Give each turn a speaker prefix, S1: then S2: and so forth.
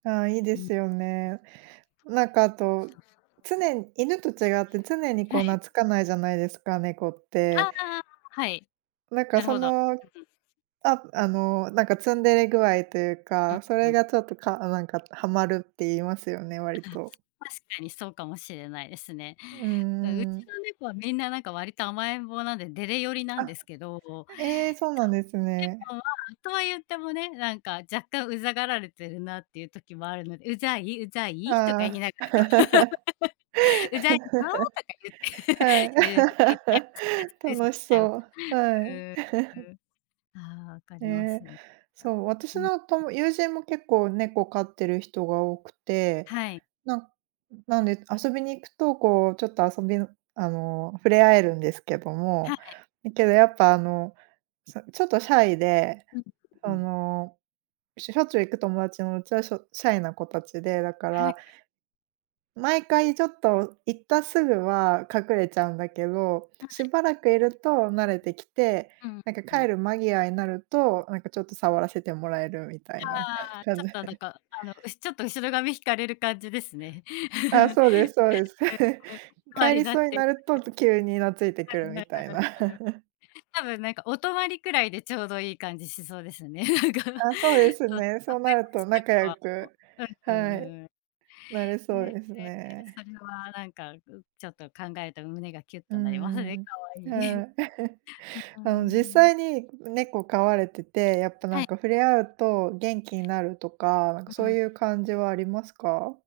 S1: ああ、いいで
S2: うん。
S1: すよね。なんか、あと、つね犬と違って常に、
S2: は
S1: こう、
S2: い。
S1: 懐かないじゃないですか、猫っ
S2: ああ
S1: て。
S2: ああああ、はい。
S1: なんか、
S2: なる
S1: そ
S2: ほど。
S1: の、
S2: うん。
S1: あ、あの、なんか、ツンデレ具合という
S2: うん
S1: か、それ
S2: うん。
S1: がちょっとかあ、なんか、はまるって言いますよね、割
S2: ああ、
S1: と。
S2: 確かにそうかもしれないですね。
S1: う
S2: あ、う
S1: んう
S2: ち
S1: ん。
S2: の猫は、みんな、なんか、割と甘えん坊なんで、デレ寄りなん
S1: あ、
S2: ですけど。そう。
S1: ええ、そうなんですね。
S2: でも、とは言ってもね、なんか、若干うざがられてるなっていう時もあるので。うざい？うざ
S1: あ
S2: い？とか言い
S1: あ。
S2: ながら、ま。うざいの？とか言って。
S1: はい。
S2: うーん、言ったりと かし
S1: 楽し
S2: て
S1: そう、は
S2: うー
S1: い。
S2: ん、うん。ああ、分か
S1: え
S2: ります
S1: え。
S2: ね。いや、
S1: そう、私
S2: うん。
S1: のとも友人も結構、猫飼ってる人が多くて。
S2: はい。
S1: なんなんで遊びに行くと、こう、ちょっと遊びのあの、触れ合えるんですけど
S2: は
S1: も。
S2: い。
S1: だけどやっぱ、あの、さちょっとシャイで、
S2: うんう
S1: そ
S2: ん。
S1: の、しょしょっちゅう行く友達のうちはしょシャイな子たちで。だか
S2: はい。
S1: ら、毎回ちょっと行ったすぐは、隠れちゃうんだけど、
S2: は
S1: し
S2: い。
S1: ばらくいると慣れてきて、
S2: うん
S1: なんか、
S2: う
S1: 帰
S2: ん。
S1: る間際になると、なんか、ちょっと触らせてもらえるみたいな
S2: ああ、ち
S1: 感
S2: ょっ
S1: じ
S2: と、なん
S1: で。
S2: か、あの、うちょっと後ろ髪引かれる感じですね。
S1: あ、そうですそうです。
S2: うんうん、かわ
S1: 帰
S2: り
S1: り
S2: なっ
S1: そうに
S2: て。
S1: なると、と、急になついてくるみたいな。
S2: 多分なんか、お泊りくらいでちょうどいい感じしそうですよね、なんか。
S1: あ、そうですね、そうなると仲良 く
S2: うん、うんう
S1: はい、
S2: んうん。
S1: なれ
S2: ええ
S1: そう
S2: え
S1: です
S2: えええ、
S1: ね。
S2: それは、なんか、ちょちょっと考えると胸がキュッ
S1: う
S2: となります
S1: ん
S2: ね。
S1: うん。
S2: 可愛い。
S1: は
S2: う
S1: い。
S2: ううー
S1: あの、実
S2: ん。
S1: 際に猫飼われてて、やっぱ、な
S2: は
S1: ん
S2: い。
S1: か、触れ合うと元気になるとか、なんか、
S2: うう
S1: そう
S2: ん。
S1: いう感じはありますか？